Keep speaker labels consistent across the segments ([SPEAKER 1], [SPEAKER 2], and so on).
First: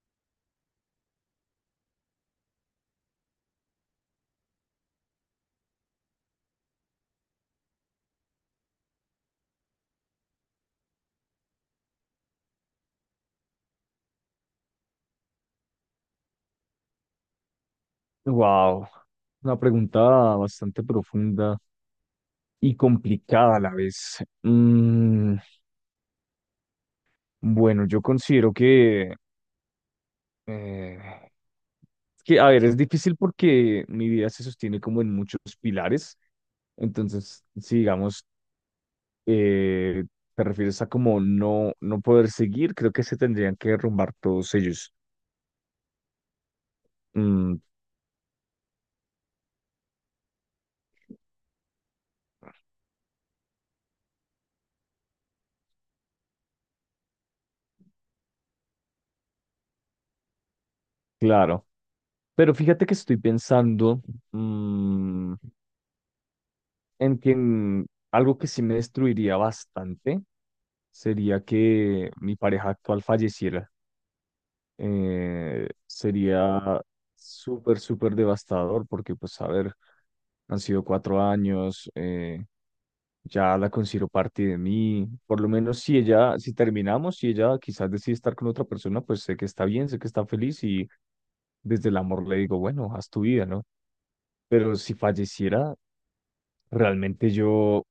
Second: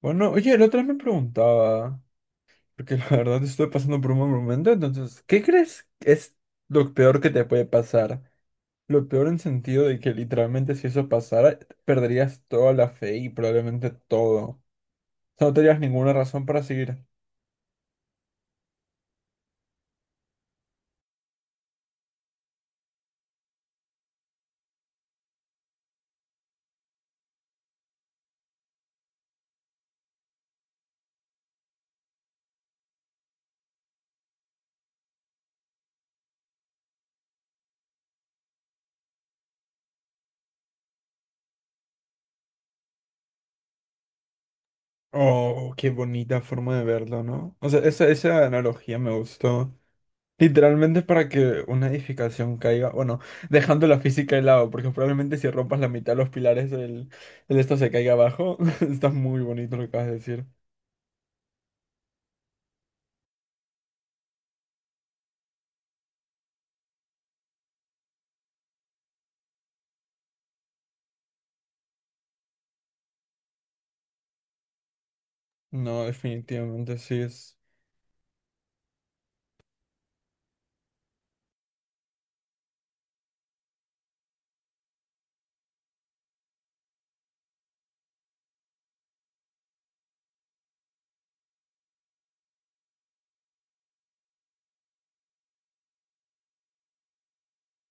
[SPEAKER 1] Bueno, oye, el otro me preguntaba, porque la verdad estoy pasando por un mal momento, entonces, ¿qué crees que es lo peor que te puede pasar? Lo peor en sentido de que literalmente si eso pasara, perderías toda la fe y probablemente todo. O sea, no tendrías ninguna razón para seguir.
[SPEAKER 2] Wow, una pregunta bastante profunda y complicada a la vez. Bueno, yo considero eh, que, a ver, es difícil porque mi vida se sostiene como en muchos pilares. Entonces, si digamos, eh, te refieres a como no poder seguir, creo que se tendrían que derrumbar todos ellos.
[SPEAKER 1] Oh, qué bonita forma de verlo,
[SPEAKER 2] Mm,
[SPEAKER 1] ¿no? O sea, esa analogía me gustó. Literalmente para que una edificación caiga, bueno, dejando la física de lado, porque probablemente si rompas la mitad de los pilares, el esto se caiga abajo. Está muy bonito lo que acabas de decir.
[SPEAKER 2] claro. Pero fíjate que estoy pensando, mm, en quien algo que sí me destruiría bastante sería que mi pareja actual falleciera.
[SPEAKER 1] No,
[SPEAKER 2] Sería
[SPEAKER 1] definitivamente sí es.
[SPEAKER 2] súper, súper devastador porque, pues, a ver, han sido cuatro años, ya la considero parte de mí. Por lo menos si ella, si terminamos, si ella quizás decide estar con otra persona, pues sé que está bien, sé que está feliz y desde el amor le digo, bueno, haz tu vida, ¿no? Pero si falleciera, realmente yo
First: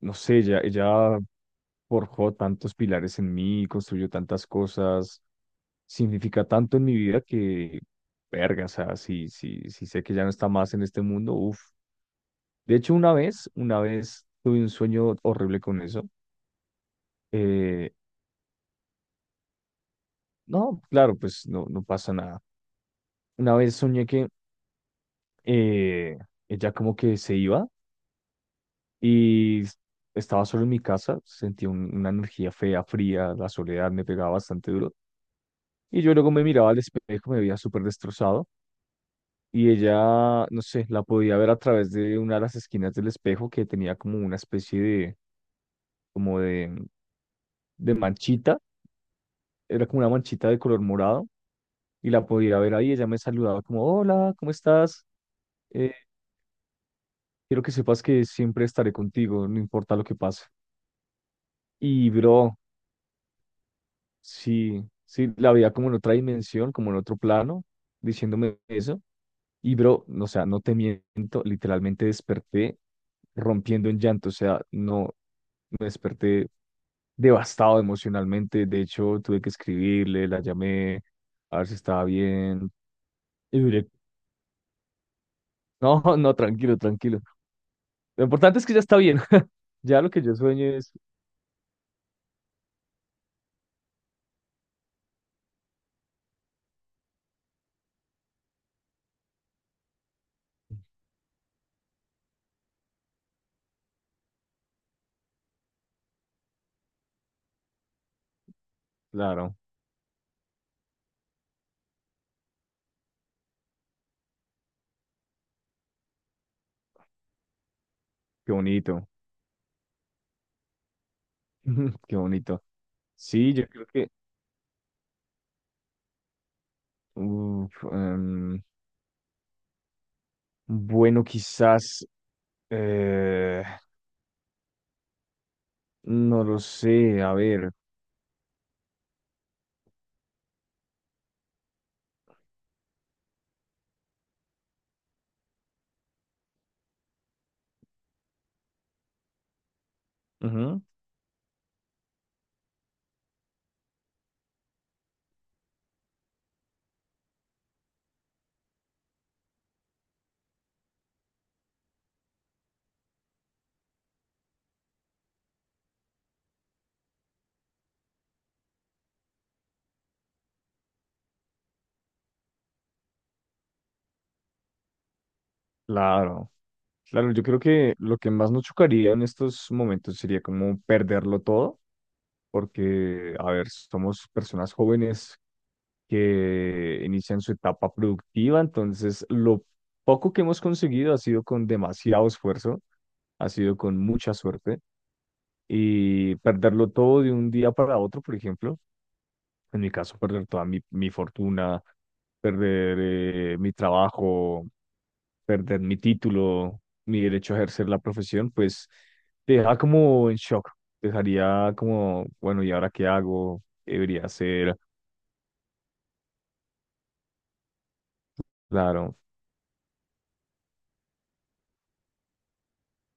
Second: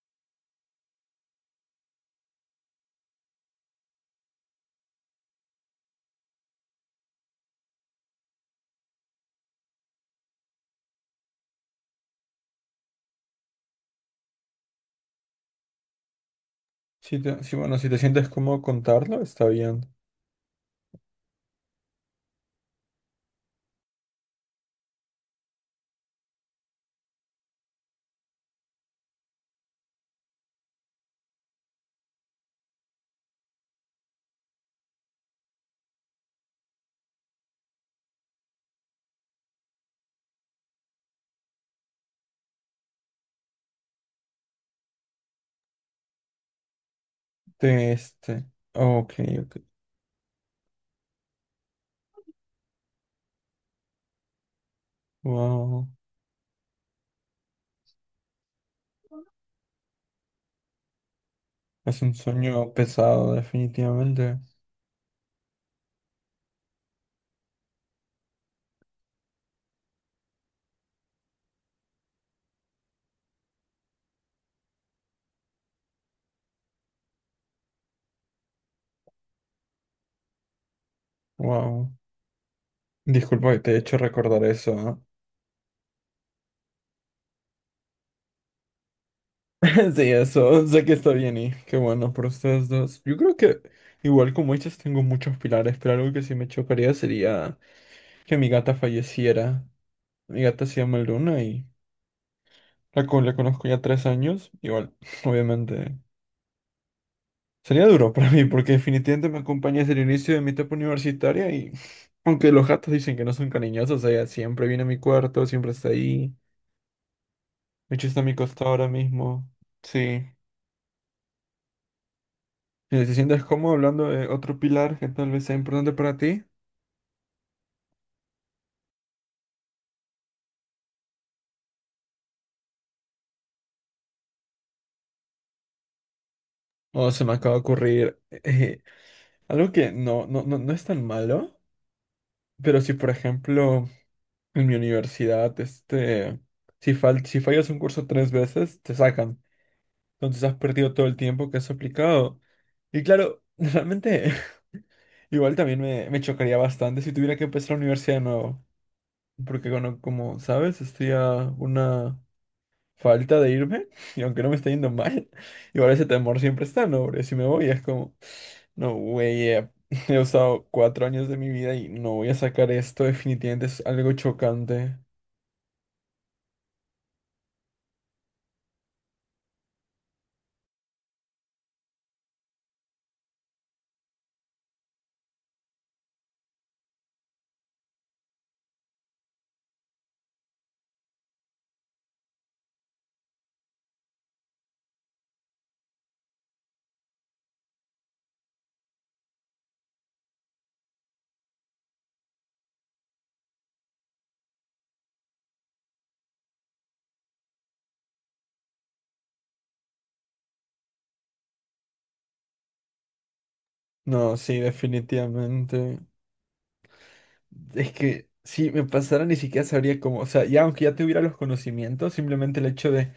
[SPEAKER 2] no sé, ya, ella forjó tantos pilares en mí, construyó tantas cosas, significa tanto en mi vida que, verga, o sea, si sé que ya no está más en este mundo, uff. De hecho, una vez tuve un sueño horrible con eso.
[SPEAKER 1] Sí, sí, bueno, si
[SPEAKER 2] Eh,
[SPEAKER 1] te sientes cómodo contarlo, está bien.
[SPEAKER 2] no, claro, pues no, no pasa nada. Una vez soñé que eh, ella como que se iba y estaba solo en mi casa, sentía una energía fea, fría, la soledad me pegaba bastante duro. Y yo luego me miraba al espejo, me veía súper destrozado. Y ella, no sé, la podía ver a través de una de las esquinas del espejo que tenía como una especie de,
[SPEAKER 1] De
[SPEAKER 2] de
[SPEAKER 1] este.
[SPEAKER 2] manchita.
[SPEAKER 1] Ok, ok.
[SPEAKER 2] Era como una manchita de color morado. Y la podía ver ahí. Ella me saludaba como, hola, ¿cómo estás?
[SPEAKER 1] Wow.
[SPEAKER 2] Eh, quiero que sepas que siempre estaré contigo, no importa lo que pase.
[SPEAKER 1] Es
[SPEAKER 2] Y
[SPEAKER 1] un
[SPEAKER 2] bro,
[SPEAKER 1] sueño pesado, definitivamente.
[SPEAKER 2] sí, sí, la veía como en otra dimensión, como en otro plano, diciéndome eso. Y bro, no, o sea, no te miento, literalmente desperté rompiendo en llanto, o sea, no, me desperté devastado emocionalmente. De hecho, tuve que escribirle, la llamé, a ver si
[SPEAKER 1] Wow.
[SPEAKER 2] estaba bien.
[SPEAKER 1] Disculpa que
[SPEAKER 2] Y
[SPEAKER 1] te he
[SPEAKER 2] duré-
[SPEAKER 1] hecho recordar eso, ¿ah?
[SPEAKER 2] no, no, tranquilo, tranquilo. Lo importante es que ya está bien. Ya lo
[SPEAKER 1] Sí,
[SPEAKER 2] que yo sueño
[SPEAKER 1] eso, sé
[SPEAKER 2] es,
[SPEAKER 1] que está bien y qué bueno por ustedes dos. Yo creo que igual como ellas tengo muchos pilares, pero algo que sí me chocaría sería que mi gata falleciera. Mi gata se llama Luna y la conozco ya 3 años. Igual, obviamente, sería duro para mí porque definitivamente me
[SPEAKER 2] claro,
[SPEAKER 1] acompaña desde el inicio de mi etapa universitaria y aunque los gatos dicen que no son cariñosos, ella siempre viene a mi cuarto, siempre está ahí. De hecho, está a mi
[SPEAKER 2] qué
[SPEAKER 1] costado ahora
[SPEAKER 2] bonito,
[SPEAKER 1] mismo. Sí.
[SPEAKER 2] qué bonito.
[SPEAKER 1] Si te sientes
[SPEAKER 2] Sí, yo
[SPEAKER 1] cómodo
[SPEAKER 2] creo que,
[SPEAKER 1] hablando de otro pilar que tal vez sea importante para ti,
[SPEAKER 2] uf, bueno, quizás, eh, no lo
[SPEAKER 1] o
[SPEAKER 2] sé,
[SPEAKER 1] se
[SPEAKER 2] a
[SPEAKER 1] me acaba de
[SPEAKER 2] ver,
[SPEAKER 1] ocurrir algo que no, no, no, no es tan malo, pero si por ejemplo en mi universidad, este, si fallas un curso tres veces, te sacan. Entonces has
[SPEAKER 2] ujú,
[SPEAKER 1] perdido todo el tiempo que has aplicado. Y claro, realmente igual también me chocaría bastante si tuviera que empezar la universidad de nuevo. Porque bueno, como sabes, estoy a una falta de irme, y aunque no me está yendo mal, igual ese temor siempre está, ¿no? Porque si me voy es como, no, güey, he usado 4 años de mi vida y no voy a sacar esto, definitivamente es algo chocante.
[SPEAKER 2] claro, claro, yo creo que lo que más nos chocaría en estos momentos sería como perderlo todo, porque, a ver, somos personas jóvenes que inician su etapa productiva, entonces lo poco que hemos conseguido ha sido con demasiado esfuerzo, ha sido con mucha suerte, y perderlo todo de un día para otro, por ejemplo. En mi caso, perder toda mi fortuna, perder mi trabajo, perder mi título, mi derecho a ejercer la profesión, pues te deja como en shock. Te dejaría como, bueno, ¿y ahora qué hago? ¿Qué debería
[SPEAKER 1] No, sí,
[SPEAKER 2] hacer?
[SPEAKER 1] definitivamente. Es que si me
[SPEAKER 2] Claro,
[SPEAKER 1] pasara ni siquiera sabría cómo, o sea, ya aunque ya tuviera los conocimientos, simplemente el hecho de.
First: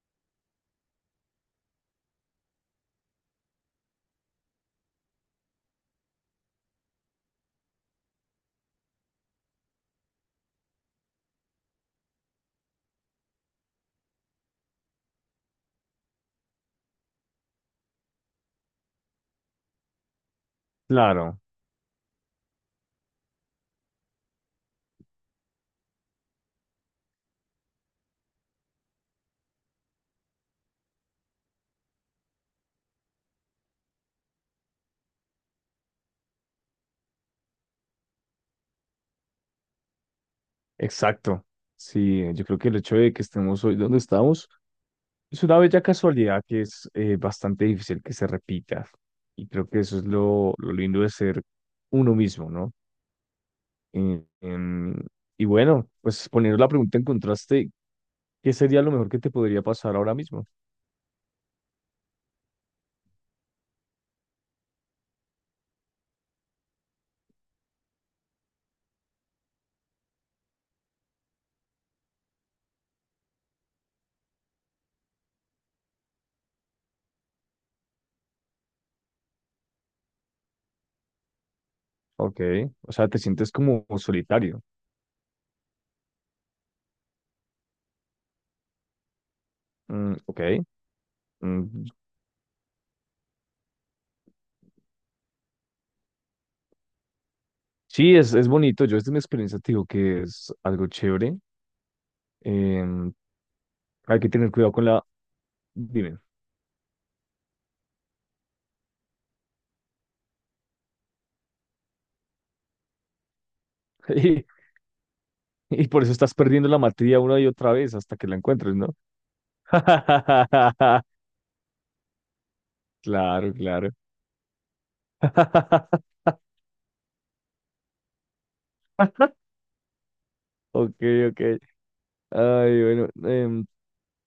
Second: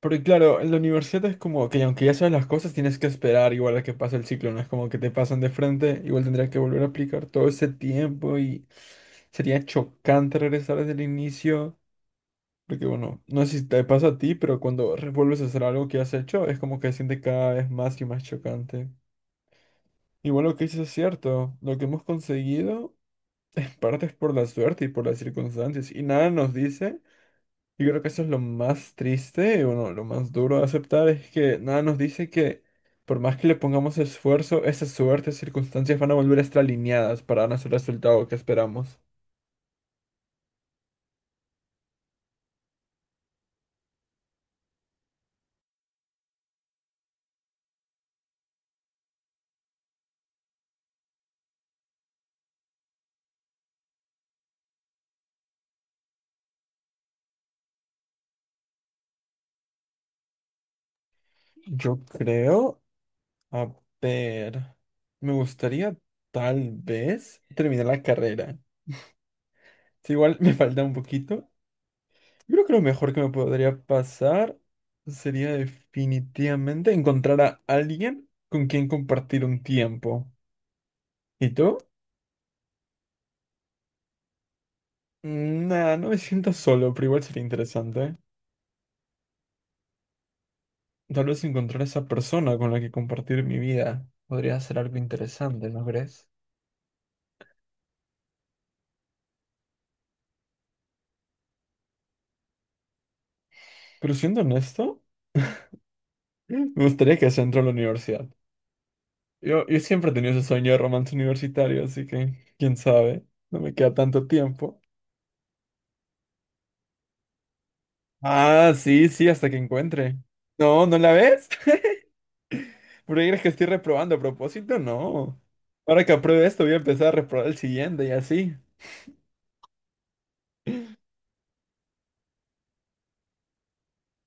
[SPEAKER 1] Porque claro, en la universidad es como que aunque ya sabes las cosas, tienes que esperar igual a que pase el ciclo, no es como que te pasan de frente, igual tendrías que volver a aplicar todo ese tiempo y sería chocante regresar desde el inicio, porque bueno, no sé si te pasa a ti, pero cuando vuelves a hacer algo que has hecho, es como que se siente cada vez más y más chocante. Igual lo que dices es
[SPEAKER 2] claro,
[SPEAKER 1] cierto, lo que hemos conseguido en parte es por la suerte y por las circunstancias, y nada nos dice, yo creo que eso es lo más triste, y bueno, lo más duro de aceptar es que nada nos dice que por más que le pongamos esfuerzo, esas suertes, circunstancias van a volver a estar alineadas para darnos el resultado que esperamos.
[SPEAKER 2] exacto. Sí, yo creo que el hecho de que estemos hoy donde estamos es una bella casualidad que es bastante difícil que se repita. Y creo que eso es lo lindo de ser uno mismo, ¿no? Eh, em, y bueno, pues poniendo la pregunta en contraste, ¿qué sería lo mejor que te podría pasar ahora mismo?
[SPEAKER 1] Yo creo, a ver, me gustaría tal vez terminar la carrera. Si igual me falta un poquito, yo creo que lo mejor que me podría pasar sería definitivamente encontrar a alguien con quien compartir un tiempo. ¿Y tú?
[SPEAKER 2] Ok, o sea, te sientes como solitario.
[SPEAKER 1] Mm, nah, no me siento solo, pero igual sería interesante.
[SPEAKER 2] Mm, ok.
[SPEAKER 1] Tal vez encontrar a
[SPEAKER 2] Mm,
[SPEAKER 1] esa persona con la que compartir mi vida podría ser algo interesante, ¿no crees?
[SPEAKER 2] sí, es bonito. Yo desde mi experiencia te digo que es algo chévere. Em,
[SPEAKER 1] Pero
[SPEAKER 2] hay que
[SPEAKER 1] siendo
[SPEAKER 2] tener cuidado con
[SPEAKER 1] honesto,
[SPEAKER 2] la... Dime.
[SPEAKER 1] me gustaría que se entró a la universidad. Yo siempre he tenido ese sueño de romance universitario, así que, quién sabe, no me queda tanto
[SPEAKER 2] Y,
[SPEAKER 1] tiempo.
[SPEAKER 2] y por eso estás perdiendo la materia una y otra vez hasta que la
[SPEAKER 1] Ah,
[SPEAKER 2] encuentres, ¿no?
[SPEAKER 1] sí, sí, hasta que encuentre. No, ¿no la ves? ¿Por qué crees que
[SPEAKER 2] Claro,
[SPEAKER 1] estoy
[SPEAKER 2] claro.
[SPEAKER 1] reprobando a propósito? No. Ahora que apruebe esto, voy a empezar a reprobar el siguiente y así.
[SPEAKER 2] Ok, ok. Ay, bueno.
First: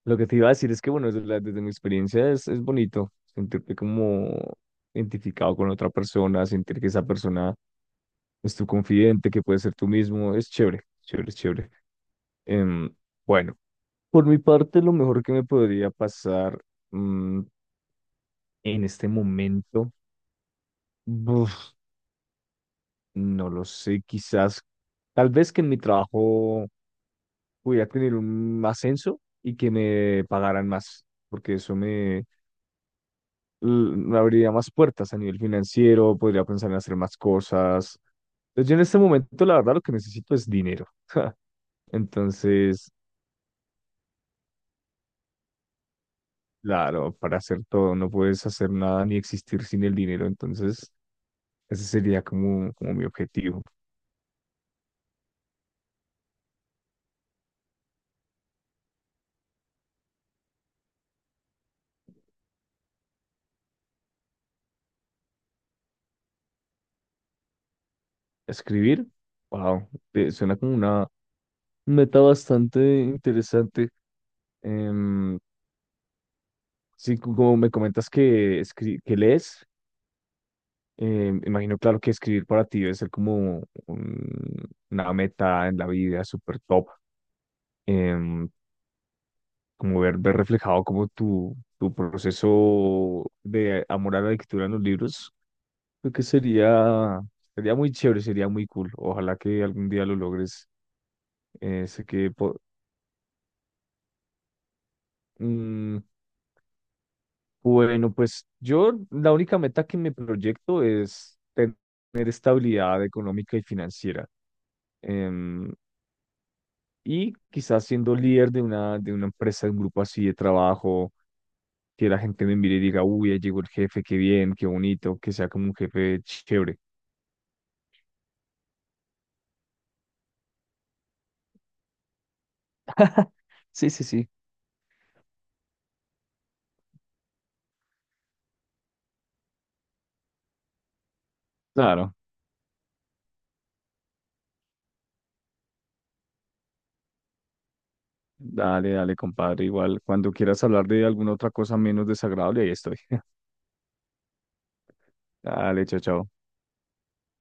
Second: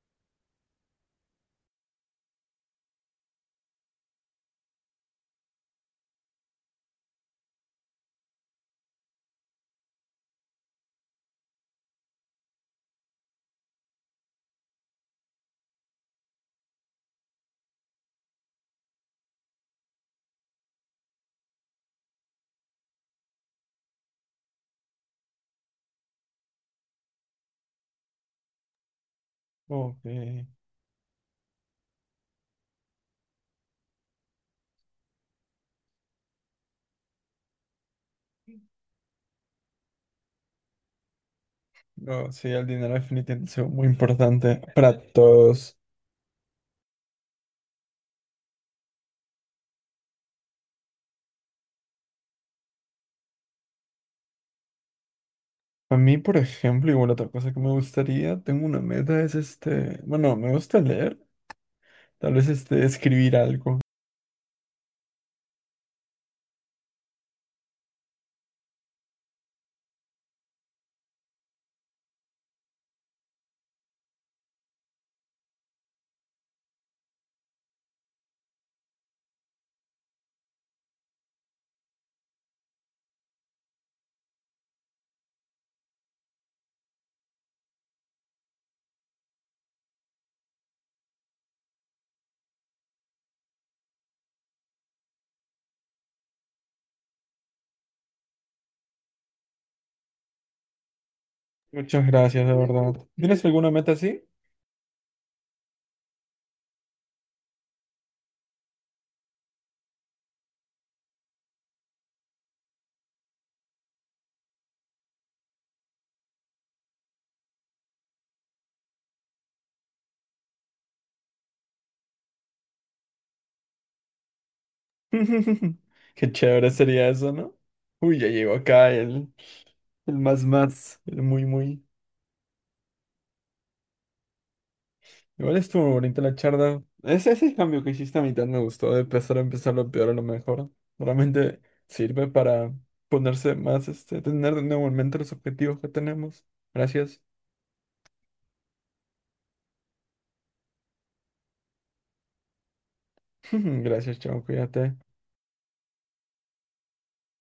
[SPEAKER 2] Lo que te iba a decir es que, bueno, desde mi experiencia es bonito sentirte como identificado con otra persona, sentir que esa persona es tu confidente, que puedes ser tú mismo, es chévere, chévere, es chévere. Em, bueno, por mi parte, lo mejor que me podría pasar mm, en este momento, buf, no lo sé, quizás, tal vez que en mi trabajo pudiera tener un ascenso y que
[SPEAKER 1] Ok.
[SPEAKER 2] me pagaran más, porque eso me abriría más puertas a nivel financiero, podría pensar en hacer más cosas. Entonces, yo en este momento, la verdad, lo que necesito es dinero.
[SPEAKER 1] No, sí, el
[SPEAKER 2] Entonces,
[SPEAKER 1] dinero definitivamente es algo muy importante para todos.
[SPEAKER 2] claro, para hacer todo no puedes hacer nada ni existir sin el dinero. Entonces, ese sería como, como mi objetivo.
[SPEAKER 1] A mí, por ejemplo, igual otra cosa que me gustaría, tengo una meta, es este, bueno, me gusta leer, tal vez este, escribir algo.
[SPEAKER 2] Escribir, wow, suena como una meta bastante interesante. Em, sí, como me comentas que, que lees, imagino, claro, que escribir para ti debe ser como una meta en la vida súper top, em, como ver, ver reflejado como tu proceso de amor a la lectura en los libros, creo que sería, sería muy chévere, sería muy cool. Ojalá que algún día lo logres. Sé
[SPEAKER 1] Muchas
[SPEAKER 2] que,
[SPEAKER 1] gracias, de verdad. ¿Tienes alguna meta así?
[SPEAKER 2] mm, bueno, pues yo la única meta que me proyecto es tener estabilidad económica y financiera. em, Y quizás siendo líder de una empresa, de un grupo así de trabajo, que la gente me mire y diga, uy, ya llegó el jefe, qué bien, qué bonito, que sea como un jefe
[SPEAKER 1] Qué chévere
[SPEAKER 2] chévere.
[SPEAKER 1] sería eso, ¿no? Uy, ya llegó acá el, más más, el muy muy.
[SPEAKER 2] Sí, sí, sí.
[SPEAKER 1] Igual estuvo bonita la charla. Ese cambio que hiciste a mitad me gustó, de empezar a empezar lo peor a lo mejor. Realmente
[SPEAKER 2] Claro,
[SPEAKER 1] sirve para ponerse más, este, tener de nuevo en mente los objetivos que tenemos. Gracias.
[SPEAKER 2] dale, dale, compadre. Igual, cuando quieras hablar de alguna otra cosa menos desagradable, ahí estoy.
[SPEAKER 1] Gracias, chao, cuídate.
[SPEAKER 2] Dale, chao, chao.